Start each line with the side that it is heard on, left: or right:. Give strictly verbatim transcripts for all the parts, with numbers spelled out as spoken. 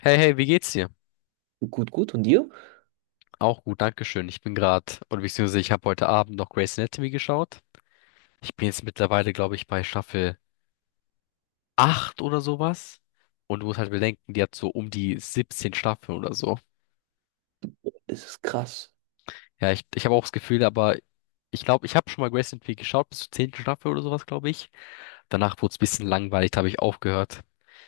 left: Hey, hey, wie geht's dir?
right: Gut, gut. Und dir?
left: Auch gut, dankeschön. Ich bin gerade, oder beziehungsweise ich habe heute Abend noch Grey's Anatomy geschaut. Ich bin jetzt mittlerweile, glaube ich, bei Staffel acht oder sowas. Und du musst halt bedenken, die hat so um die siebzehn Staffeln oder so.
right: Das ist krass.
left: Ja, ich, ich habe auch das Gefühl, aber ich glaube, ich habe schon mal Grey's Anatomy geschaut, bis zur zehnten Staffel oder sowas, glaube ich. Danach wurde es ein bisschen langweilig, da habe ich aufgehört.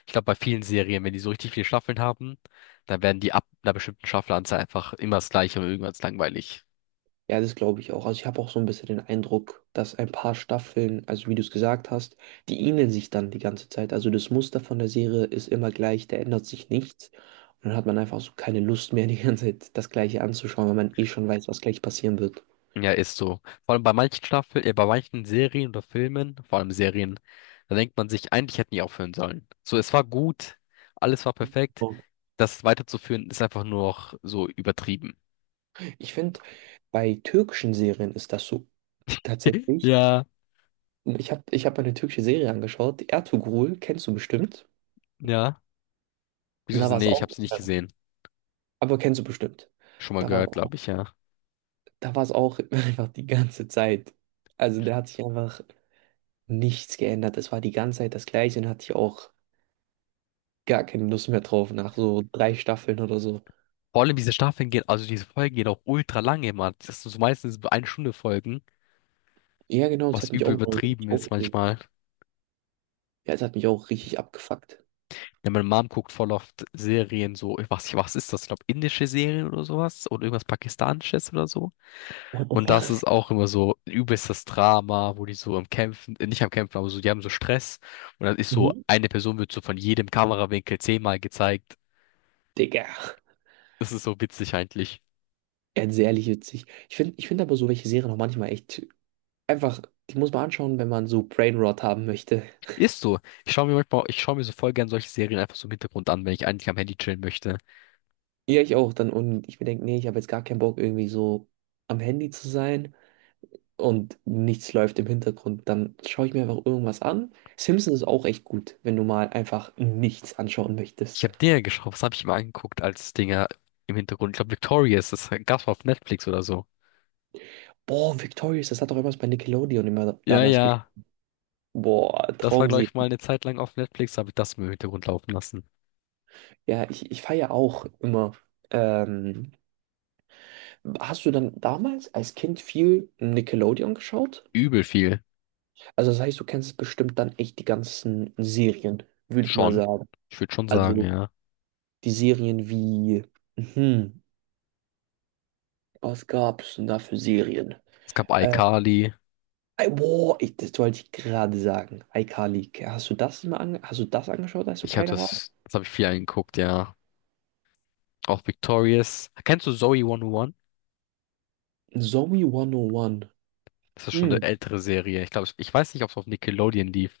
left: Ich glaube, bei vielen Serien, wenn die so richtig viele Staffeln haben, dann werden die ab einer bestimmten Staffelanzahl einfach immer das Gleiche und irgendwann ist langweilig.
right: Ja, das glaube ich auch. Also ich habe auch so ein bisschen den Eindruck, dass ein paar Staffeln, also wie du es gesagt hast, die ähneln sich dann die ganze Zeit. Also das Muster von der Serie ist immer gleich, da ändert sich nichts. Und dann hat man einfach so keine Lust mehr, die ganze Zeit das Gleiche anzuschauen, weil man eh schon weiß, was gleich passieren wird.
left: Ja, ist so. Vor allem bei manchen Staffeln, äh, bei manchen Serien oder Filmen, vor allem Serien, da denkt man sich, eigentlich hätten die aufhören sollen. So, es war gut, alles war perfekt.
right: So.
left: Das weiterzuführen ist einfach nur noch so übertrieben.
right: Ich finde, bei türkischen Serien ist das so tatsächlich.
left: Ja,
right: Ich habe ich hab eine türkische Serie angeschaut, Ertugrul, kennst du bestimmt.
left: ja.
right: Und
left: Wieso?
right: da
left: So,
right: war es
left: nee, ich
right: auch,
left: habe sie nicht gesehen.
right: aber kennst du bestimmt.
left: Schon mal
right: Da war es
left: gehört, glaube ich, ja.
right: da war es auch einfach die ganze Zeit. Also da hat sich einfach nichts geändert. Es war die ganze Zeit das Gleiche und hatte ich auch gar keine Lust mehr drauf nach so drei Staffeln oder so.
left: Vor allem diese Staffeln gehen, Also diese Folgen gehen auch ultra lange, Mann. Das sind so meistens eine Stunde Folgen,
right: Ja, genau, es
left: was
right: hat mich
left: übel
right: auch mal
left: übertrieben
right: richtig
left: ist
right: aufgeregt.
left: manchmal.
right: Ja, es hat mich auch richtig abgefuckt.
left: Ja, meine Mom guckt voll oft Serien, so, ich weiß nicht, was ist das? Ich glaube, indische Serien oder sowas oder irgendwas Pakistanisches oder so.
right: What the
left: Und das
right: fuck?
left: ist auch immer so ein übelstes Drama, wo die so am Kämpfen, äh, nicht am Kämpfen, aber so, die haben so Stress. Und dann ist so,
right: Mhm.
left: eine Person wird so von jedem Kamerawinkel zehnmal gezeigt.
right: Digga.
left: Das ist so witzig eigentlich.
right: Ja, das ist ehrlich witzig. Ich finde ich find aber so welche Serien auch manchmal echt einfach, die muss man anschauen, wenn man so Brain Rot haben möchte.
left: Ist so. Ich schaue mir manchmal, ich schaue mir so voll gern solche Serien einfach so im Hintergrund an, wenn ich eigentlich am Handy chillen möchte.
right: Ja, ich auch dann. Und ich mir denke, nee, ich habe jetzt gar keinen Bock, irgendwie so am Handy zu sein. und nichts läuft im Hintergrund, dann schaue ich mir einfach irgendwas an. Simpsons ist auch echt gut, wenn du mal einfach nichts anschauen
left: Ich
right: möchtest.
left: habe Dinger geschaut, was habe ich mir angeguckt als Dinger im Hintergrund? Ich glaube, Victorious, das gab's mal auf Netflix oder so.
right: Boah, Victorious, das hat doch immer bei Nickelodeon immer
left: Ja,
right: damals gespielt.
left: ja.
right: Boah,
left: Das war, glaube ich,
right: Traumserie.
left: mal eine Zeit lang auf Netflix, habe ich das im Hintergrund laufen lassen.
right: Ja, ich, ich feiere auch immer. Ähm, Hast du dann damals als Kind viel Nickelodeon geschaut?
left: Übel viel.
right: Also das heißt, du kennst bestimmt dann echt die ganzen Serien, würde ich mal
left: Schon.
right: sagen.
left: Ich würde schon sagen,
right: Also
left: ja.
right: die Serien wie, hm, was gab's denn da für Serien?
left: Es gab
right: Äh,
left: iCarly.
right: Ey, Boah, ich, das wollte ich gerade sagen. iCarly, hast du das mal ange hast du das angeschaut, als du
left: Ich habe
right: kleiner warst?
left: das, das habe ich viel angeguckt, ja. Auch Victorious. Kennst du Zoey einhunderteins?
right: Zombie hundert eins.
left: Das ist schon eine
right: Hm,
left: ältere Serie. Ich glaube, ich ich weiß nicht, ob es auf Nickelodeon lief.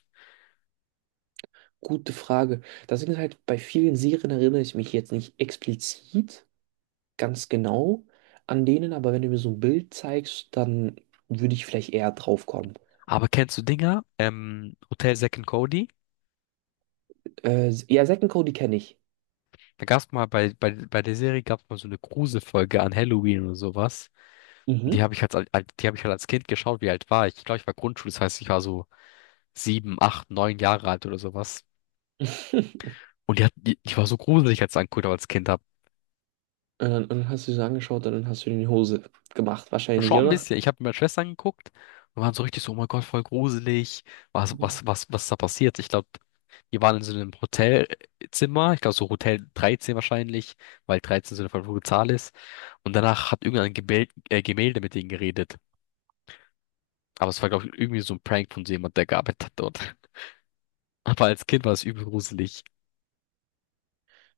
right: gute Frage. Das Ding ist halt, bei vielen Serien erinnere ich mich jetzt nicht explizit ganz genau an denen, aber wenn du mir so ein Bild zeigst, dann würde ich vielleicht eher drauf kommen.
left: Aber kennst du Dinger? Ähm, Hotel Zack and Cody?
right: Äh, ja, Zack und Cody kenne ich.
left: Da gab es mal bei, bei, bei der Serie gab es mal so eine Gruselfolge an Halloween oder sowas. Und Die
right: Mhm.
left: habe ich als, als die habe ich halt als Kind geschaut, wie alt war ich? Ich glaube, ich war Grundschule, das heißt, ich war so sieben, acht, neun Jahre alt oder sowas. Und die hat, die, die war so gruselig, als ich angeguckt habe als Kind hab.
right: Und dann, und dann hast du sie so angeschaut und dann hast du dir in die Hose gemacht, wahrscheinlich,
left: Schon ein
right: oder?
left: bisschen. Ich habe mit meiner Schwester angeguckt und waren so richtig so, oh mein Gott, voll gruselig. Was, was, was, was ist da passiert? Ich glaube, die waren in so einem Hotelzimmer, ich glaube so Hotel dreizehn wahrscheinlich, weil dreizehn so eine verfluchte Zahl ist. Und danach hat irgendein Gemälde, äh, Gemälde mit denen geredet. Aber es war, glaube ich, irgendwie so ein Prank von so jemand, der gearbeitet hat dort. Aber als Kind war es übel gruselig.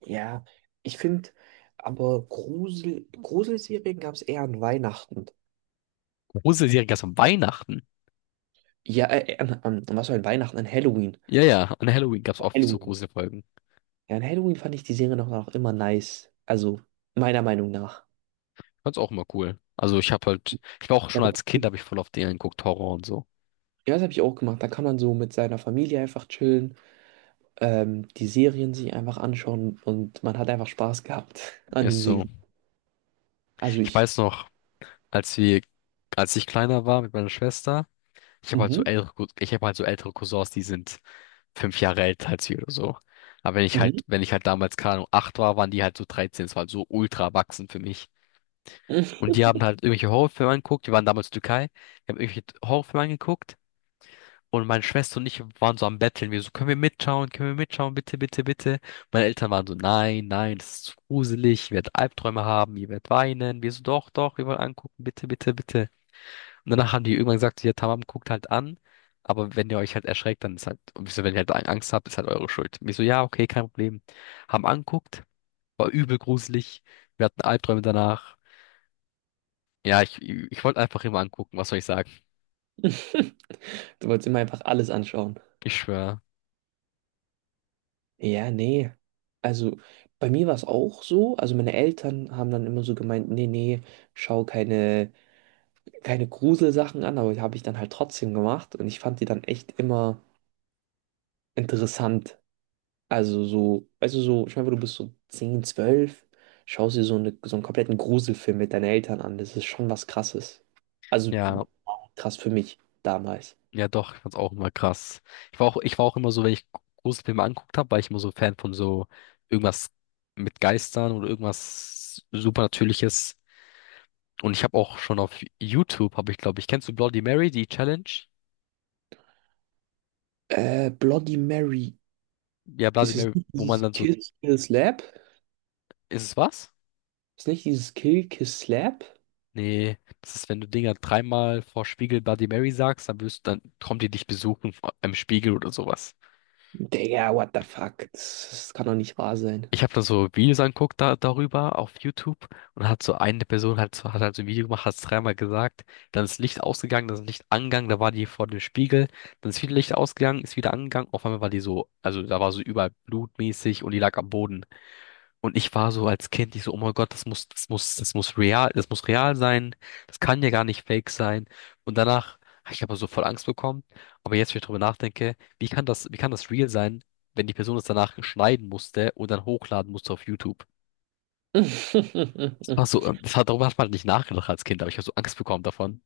right: Ja, ich finde, aber Grusel, Gruselserien gab es eher an Weihnachten.
left: Gruselige Serien gab es an Weihnachten.
right: Ja, äh, an, an, was war an Weihnachten? An Halloween.
left: Ja, ja, an Halloween gab es oft so
right: Halloween.
left: Gruselfolgen.
right: Ja, an Halloween fand ich die Serie noch, noch immer nice. Also, meiner Meinung nach.
left: Fand's auch immer cool. Also ich habe halt, ich war auch schon als Kind, habe ich voll auf den geguckt, Horror und so.
right: Ja, das habe ich auch gemacht. Da kann man so mit seiner Familie einfach chillen, ähm, die Serien sich einfach anschauen und man hat einfach Spaß gehabt an den
left: Ist so.
right: Serien. Also
left: Ich
right: ich.
left: weiß noch, als wir, als ich kleiner war mit meiner Schwester, ich habe halt so
right: Mhm.
left: ältere, Cous- ich habe halt so ältere Cousins, die sind fünf Jahre älter als wir oder so. Aber wenn ich halt,
right: Mhm.
left: wenn ich halt damals, keine Ahnung, acht war, waren die halt so dreizehn. Es war halt so ultra erwachsen für mich. Und die haben halt irgendwelche Horrorfilme angeguckt. Die waren damals in der Türkei. Die haben irgendwelche Horrorfilme angeguckt. Und meine Schwester und ich waren so am Betteln. Wir so, können wir mitschauen? Können wir mitschauen? Bitte, bitte, bitte. Meine Eltern waren so, nein, nein, das ist zu gruselig. Ihr werdet Albträume haben. Ihr werdet weinen. Wir so, doch, doch, wir wollen angucken. Bitte, bitte, bitte. Und danach haben die irgendwann gesagt, ja, Tamam, guckt halt an. Aber wenn ihr euch halt erschreckt, dann ist halt, und wir so, wenn ihr halt Angst habt, ist halt eure Schuld. Und ich so, ja, okay, kein Problem. Haben anguckt. War übel gruselig. Wir hatten Albträume danach. Ja, ich, ich wollte einfach immer angucken. Was soll ich sagen?
right: Du wolltest immer einfach alles anschauen.
left: Ich schwöre.
right: Ja, nee. Also bei mir war es auch so. Also meine Eltern haben dann immer so gemeint, nee, nee, schau keine, keine Gruselsachen an, aber die habe ich dann halt trotzdem gemacht und ich fand die dann echt immer interessant. Also so, weißt du, so, ich meine, du bist so zehn zwölf schaust dir so, eine, so einen kompletten Gruselfilm mit deinen Eltern an. Das ist schon was Krasses. Also
left: Ja.
right: krass für mich damals.
left: Ja, doch, ich fand's auch immer krass. Ich war auch, ich war auch immer so, wenn ich Gruselfilme angeguckt habe, war ich immer so Fan von so irgendwas mit Geistern oder irgendwas Supernatürliches. Und ich habe auch schon auf YouTube, habe ich, glaube ich, kennst du Bloody Mary, die Challenge?
right: Äh, Bloody Mary.
left: Ja, Bloody
right: Ist es
left: Mary,
right: nicht
left: wo man
right: dieses
left: dann so,
right: Kill, Kill, Slap?
left: ist es was?
right: Ist nicht dieses Kill, Kiss, Slap?
left: Nee, das ist, wenn du Dinger dreimal vor Spiegel Bloody Mary sagst, dann wirst, dann kommt die dich besuchen vor- im Spiegel oder sowas.
right: Digga, what the fuck? Das, das kann doch nicht wahr sein.
left: Ich habe da so Videos angeguckt da, darüber auf YouTube und hat so eine Person halt so, hat halt so ein Video gemacht, hat es dreimal gesagt, dann ist Licht ausgegangen, dann ist Licht angegangen, da war die vor dem Spiegel, dann ist wieder Licht ausgegangen, ist wieder angegangen, auf einmal war die so, also da war so überall blutmäßig und die lag am Boden. Und ich war so als Kind, ich so, oh mein Gott, das muss, das muss, das muss real, das muss real sein. Das kann ja gar nicht fake sein. Und danach habe ich aber so voll Angst bekommen. Aber jetzt, wenn ich drüber nachdenke, wie kann das, wie kann das real sein, wenn die Person es danach schneiden musste und dann hochladen musste auf YouTube? Das war so, ähm, das hat, darüber hat man nicht nachgedacht als Kind, aber ich habe so Angst bekommen davon.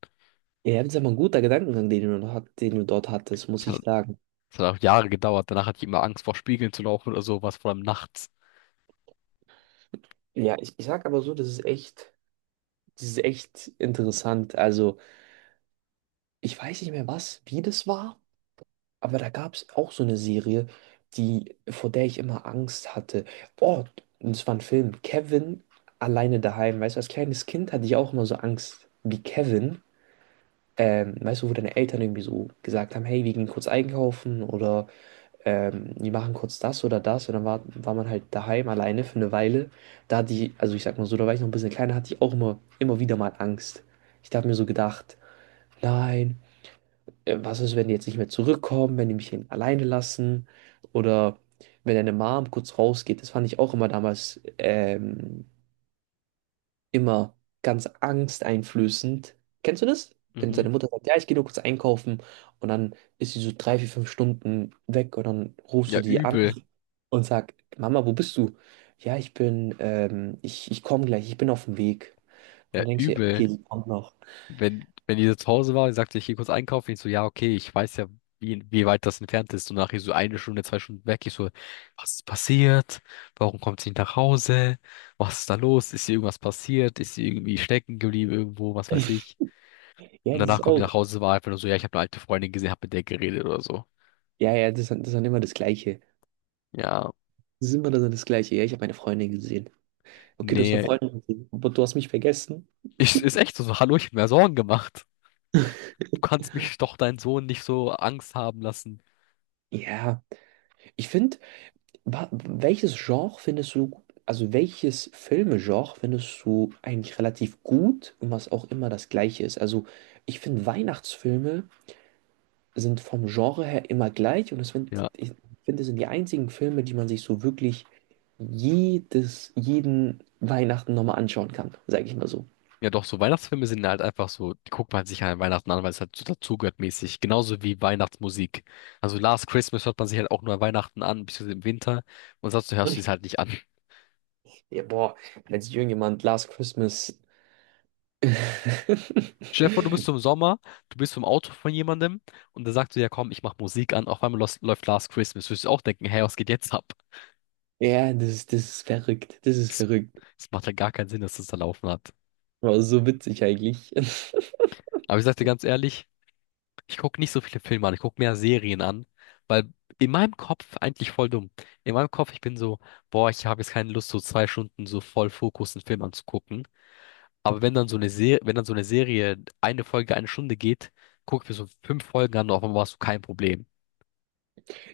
right: Ja, das ist aber ein guter Gedankengang, den du noch hat, den du dort hattest,
left: Das
right: muss ich
left: hat,
right: sagen.
left: das hat auch Jahre gedauert. Danach hatte ich immer Angst vor Spiegeln zu laufen oder sowas, vor allem nachts.
right: Ja, ich, ich sag aber so, das ist echt, das ist echt interessant. Also, ich weiß nicht mehr was, wie das war, aber da gab es auch so eine Serie, die, vor der ich immer Angst hatte. Oh, das war ein Film. Kevin alleine daheim. Weißt du, als kleines Kind hatte ich auch immer so Angst wie Kevin. Ähm, weißt du, wo deine Eltern irgendwie so gesagt haben, hey, wir gehen kurz einkaufen oder ähm, wir machen kurz das oder das. Und dann war, war man halt daheim alleine für eine Weile. Da hat die, also ich sag mal so, da war ich noch ein bisschen kleiner, hatte ich auch immer, immer wieder mal Angst. Ich habe mir so gedacht, nein, äh, was ist, wenn die jetzt nicht mehr zurückkommen, wenn die mich hier alleine lassen oder wenn deine Mom kurz rausgeht. Das fand ich auch immer damals ähm, immer ganz angsteinflößend. Kennst du das? Wenn
left: Mhm.
right: seine Mutter sagt, ja, ich gehe nur kurz einkaufen und dann ist sie so drei, vier, fünf Stunden weg und dann rufst
left: Ja,
right: du die an
left: übel.
right: und sagst, Mama, wo bist du? Ja, ich bin, ähm, ich, ich komme gleich, ich bin auf dem Weg.
left: Ja,
right: Und denkst dir,
left: übel.
right: okay, sie kommt noch.
left: wenn, wenn die so zu Hause war, sagte ich, geh kurz einkaufen. Ich so, ja, okay, ich weiß ja, wie, wie weit das entfernt ist. Und nachher so eine Stunde, zwei Stunden weg. Ich so, was ist passiert? Warum kommt sie nicht nach Hause? Was ist da los? Ist ihr irgendwas passiert? Ist sie irgendwie stecken geblieben irgendwo? Was weiß ich?
right: Ja,
left: Und
right: das
left: danach
right: ist
left: kommt die
right: auch.
left: nach Hause, war einfach nur so, ja, ich habe eine alte Freundin gesehen, hab mit der geredet oder so.
right: Ja, ja, das ist, das ist dann immer das Gleiche.
left: Ja,
right: Das ist immer dann das Gleiche. Ja, ich habe meine Freundin gesehen. Okay, du hast eine
left: nee,
right: Freundin gesehen, aber du hast mich vergessen.
left: ich, ist echt so, so, hallo, ich hab mir Sorgen gemacht. Du kannst mich doch deinen Sohn nicht so Angst haben lassen.
right: Ja, ich finde, Wa- Welches Genre findest du, also welches Filmegenre findest du eigentlich relativ gut und was auch immer das gleiche ist? Also ich finde Weihnachtsfilme sind vom Genre her immer gleich und es sind,
left: Ja.
right: ich finde, es sind die einzigen Filme, die man sich so wirklich jedes, jeden Weihnachten nochmal anschauen kann, sage ich mal so.
left: Ja, doch, so Weihnachtsfilme sind halt einfach so, die guckt man sich halt an Weihnachten an, weil es halt so dazugehört mäßig. Genauso wie Weihnachtsmusik. Also Last Christmas hört man sich halt auch nur an Weihnachten an, beziehungsweise im Winter. Und sonst hörst du es halt nicht an.
right: Ja, boah, als irgendjemand Last Christmas.
left: Stell dir vor, du bist so im Sommer, du bist so im Auto von jemandem und der sagt so, ja komm, ich mach Musik an, auf einmal los- läuft Last Christmas. Würdest du auch denken, hey, was geht jetzt ab?
right: Ja, das, das ist verrückt, das ist
left: Das,
right: verrückt.
left: das macht ja gar keinen Sinn, dass das da laufen hat.
right: Aber so witzig eigentlich.
left: Aber ich sag dir ganz ehrlich, ich gucke nicht so viele Filme an, ich gucke mehr Serien an, weil in meinem Kopf eigentlich voll dumm. In meinem Kopf, ich bin so, boah, ich habe jetzt keine Lust, so zwei Stunden so voll Fokus einen Film anzugucken. Aber wenn dann so eine Serie, wenn dann so eine Serie eine Folge eine Stunde geht, gucke ich mir so fünf Folgen an, auf einmal hast du kein Problem.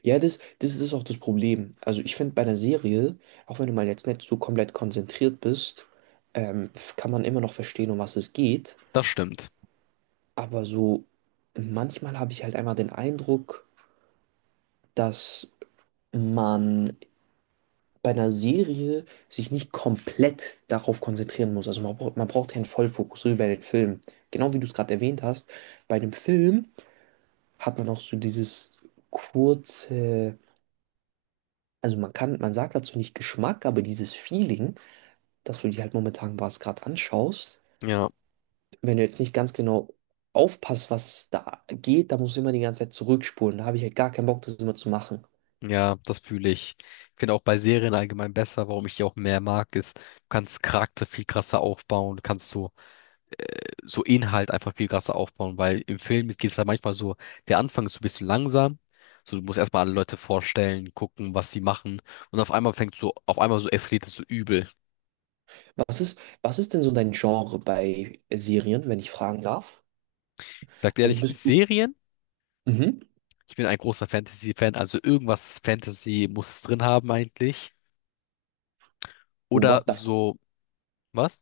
right: Ja, das, das ist auch das Problem. Also ich finde bei einer Serie, auch wenn du mal jetzt nicht so komplett konzentriert bist, ähm, f- kann man immer noch verstehen, um was es geht.
left: Das stimmt.
right: Aber so manchmal habe ich halt einmal den Eindruck, dass man bei einer Serie sich nicht komplett darauf konzentrieren muss. Also man, bra- man braucht ja einen Vollfokus, so wie bei den Filmen. Genau wie du es gerade erwähnt hast, bei einem Film hat man auch so dieses kurze, also man kann, man sagt dazu nicht Geschmack, aber dieses Feeling dass du dir halt momentan was gerade anschaust.
left: Ja,
right: Wenn du jetzt nicht ganz genau aufpasst, was da geht, da musst du immer die ganze Zeit zurückspulen. Da habe ich halt gar keinen Bock, das immer zu machen.
left: ja, das fühle ich. Ich finde auch bei Serien allgemein besser, warum ich die auch mehr mag, ist, du kannst Charakter viel krasser aufbauen, du kannst so so Inhalt einfach viel krasser aufbauen, weil im Film geht es halt manchmal so, der Anfang ist so ein bisschen langsam, so du musst erstmal alle Leute vorstellen, gucken, was sie machen und auf einmal fängt so, auf einmal so eskaliert es so übel.
right: Was ist, was ist denn so dein Genre bei Serien, wenn ich fragen darf?
left: Ich sag dir
right: Also
left: ehrlich,
right: bist du.
left: Serien,
right: Mhm.
left: ich bin ein großer Fantasy-Fan, also irgendwas Fantasy muss es drin haben eigentlich. Oder
right: What the
left: so, was?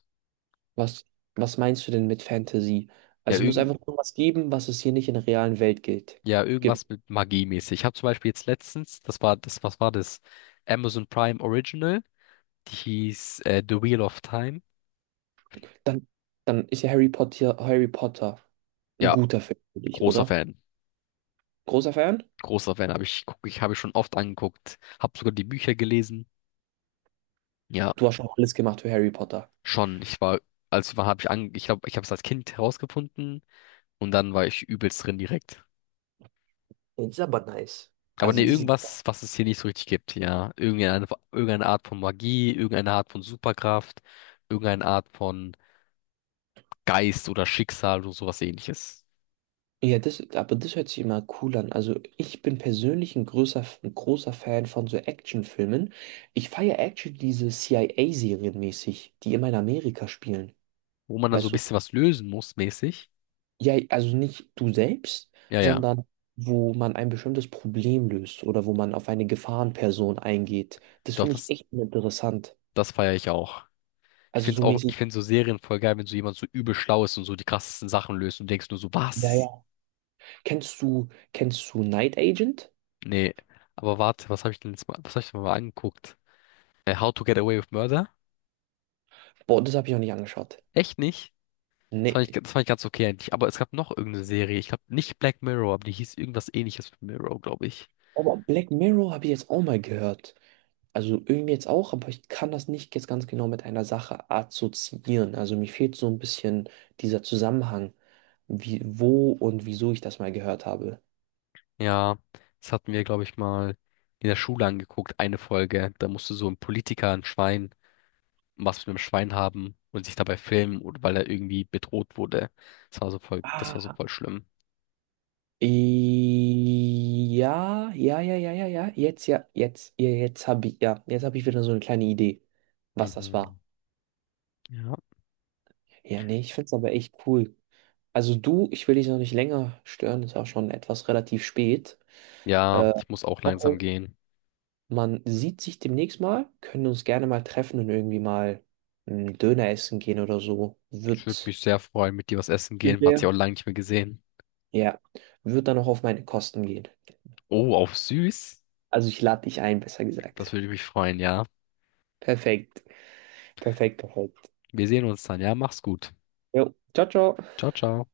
right: Was, was meinst du denn mit Fantasy?
left: Ja,
right: Also es muss
left: irgend,
right: einfach irgendwas geben, was es hier nicht in der realen Welt gilt,
left: ja,
right: gibt.
left: irgendwas mit Magie mäßig. Ich habe zum Beispiel jetzt letztens, das war das, was war das? Amazon Prime Original, die hieß äh, The Wheel of Time.
right: Dann, dann ist ja Harry Potter, Harry Potter ein
left: Ja,
right: guter Film für dich,
left: großer
right: oder?
left: Fan.
right: Großer Fan?
left: Großer Fan, habe ich, guck, ich habe ich schon oft angeguckt, habe sogar die Bücher gelesen. Ja,
right: Du hast schon alles gemacht für Harry Potter.
left: schon. Ich war, als war, habe ich an, ich glaube, ich habe es als Kind herausgefunden und dann war ich übelst drin direkt.
right: Ja, das ist aber nice.
left: Aber
right: Also
left: nee,
right: das,
left: irgendwas, was es hier nicht so richtig gibt, ja. Irgendeine, irgendeine Art von Magie, irgendeine Art von Superkraft, irgendeine Art von Geist oder Schicksal oder sowas ähnliches.
right: ja, das, aber das hört sich immer cool an. Also ich bin persönlich ein großer, ein großer Fan von so Actionfilmen. Ich feiere Action diese C I A-Serien mäßig, die immer in Amerika spielen.
left: Wo man dann so ein
right: Weißt du?
left: bisschen was lösen muss, mäßig.
right: Ja, also nicht du selbst,
left: Ja, ja.
right: sondern wo man ein bestimmtes Problem löst oder wo man auf eine Gefahrenperson eingeht. Das
left: Doch,
right: finde ich
left: das,
right: echt interessant.
left: das feiere ich auch. Ich
right: Also
left: find's
right: so
left: auch, ich
right: mäßig.
left: find so Serien voll geil, wenn so jemand so übel schlau ist und so die krassesten Sachen löst und du denkst nur so,
right: Ja,
left: was?
right: ja. Kennst du, kennst du Night Agent?
left: Nee, aber warte, was habe ich denn jetzt mal, was habe ich denn mal angeguckt? Äh, How to Get Away with Murder?
right: Boah, das habe ich noch nicht angeschaut.
left: Echt nicht? Das fand ich,
right: Nee.
left: das fand ich ganz okay eigentlich. Aber es gab noch irgendeine Serie. Ich glaube nicht Black Mirror, aber die hieß irgendwas ähnliches mit Mirror, glaube ich.
right: Aber Black Mirror habe ich jetzt auch mal gehört. Also irgendwie jetzt auch, aber ich kann das nicht jetzt ganz genau mit einer Sache assoziieren. Also mir fehlt so ein bisschen dieser Zusammenhang, wie, wo und wieso ich das mal gehört habe.
left: Ja, das hatten wir, glaube ich, mal in der Schule angeguckt, eine Folge. Da musste so ein Politiker, ein Schwein, was mit einem Schwein haben und sich dabei filmen, oder weil er irgendwie bedroht wurde. Das war so voll, das war so
right: Ah,
left: voll schlimm.
right: i- ja, ja, ja, ja, ja, ja, jetzt, ja, jetzt, ja, jetzt habe ich, ja, jetzt habe ich wieder so eine kleine Idee, was das
left: Mhm.
right: war.
left: Ja.
right: Ja, nee, ich finde es aber echt cool. Also du, ich will dich noch nicht länger stören, ist auch schon etwas relativ spät.
left: Ja,
right: Äh,
left: ich muss auch langsam gehen.
right: Man sieht sich demnächst mal, können uns gerne mal treffen und irgendwie mal einen Döner essen gehen oder so.
left: Ich würde
right: Wird,
left: mich sehr freuen, mit dir was essen gehen. Man hat sich
right: Ja.
left: auch lange nicht mehr gesehen.
right: ja, wird dann auch auf meine Kosten gehen.
left: Oh, auf süß.
right: Also ich lade dich ein, besser gesagt.
left: Das würde mich freuen, ja.
right: Perfekt, perfekt, perfekt.
left: Wir sehen uns dann, ja. Mach's gut.
right: Jo, ciao, ciao.
left: Ciao, ciao.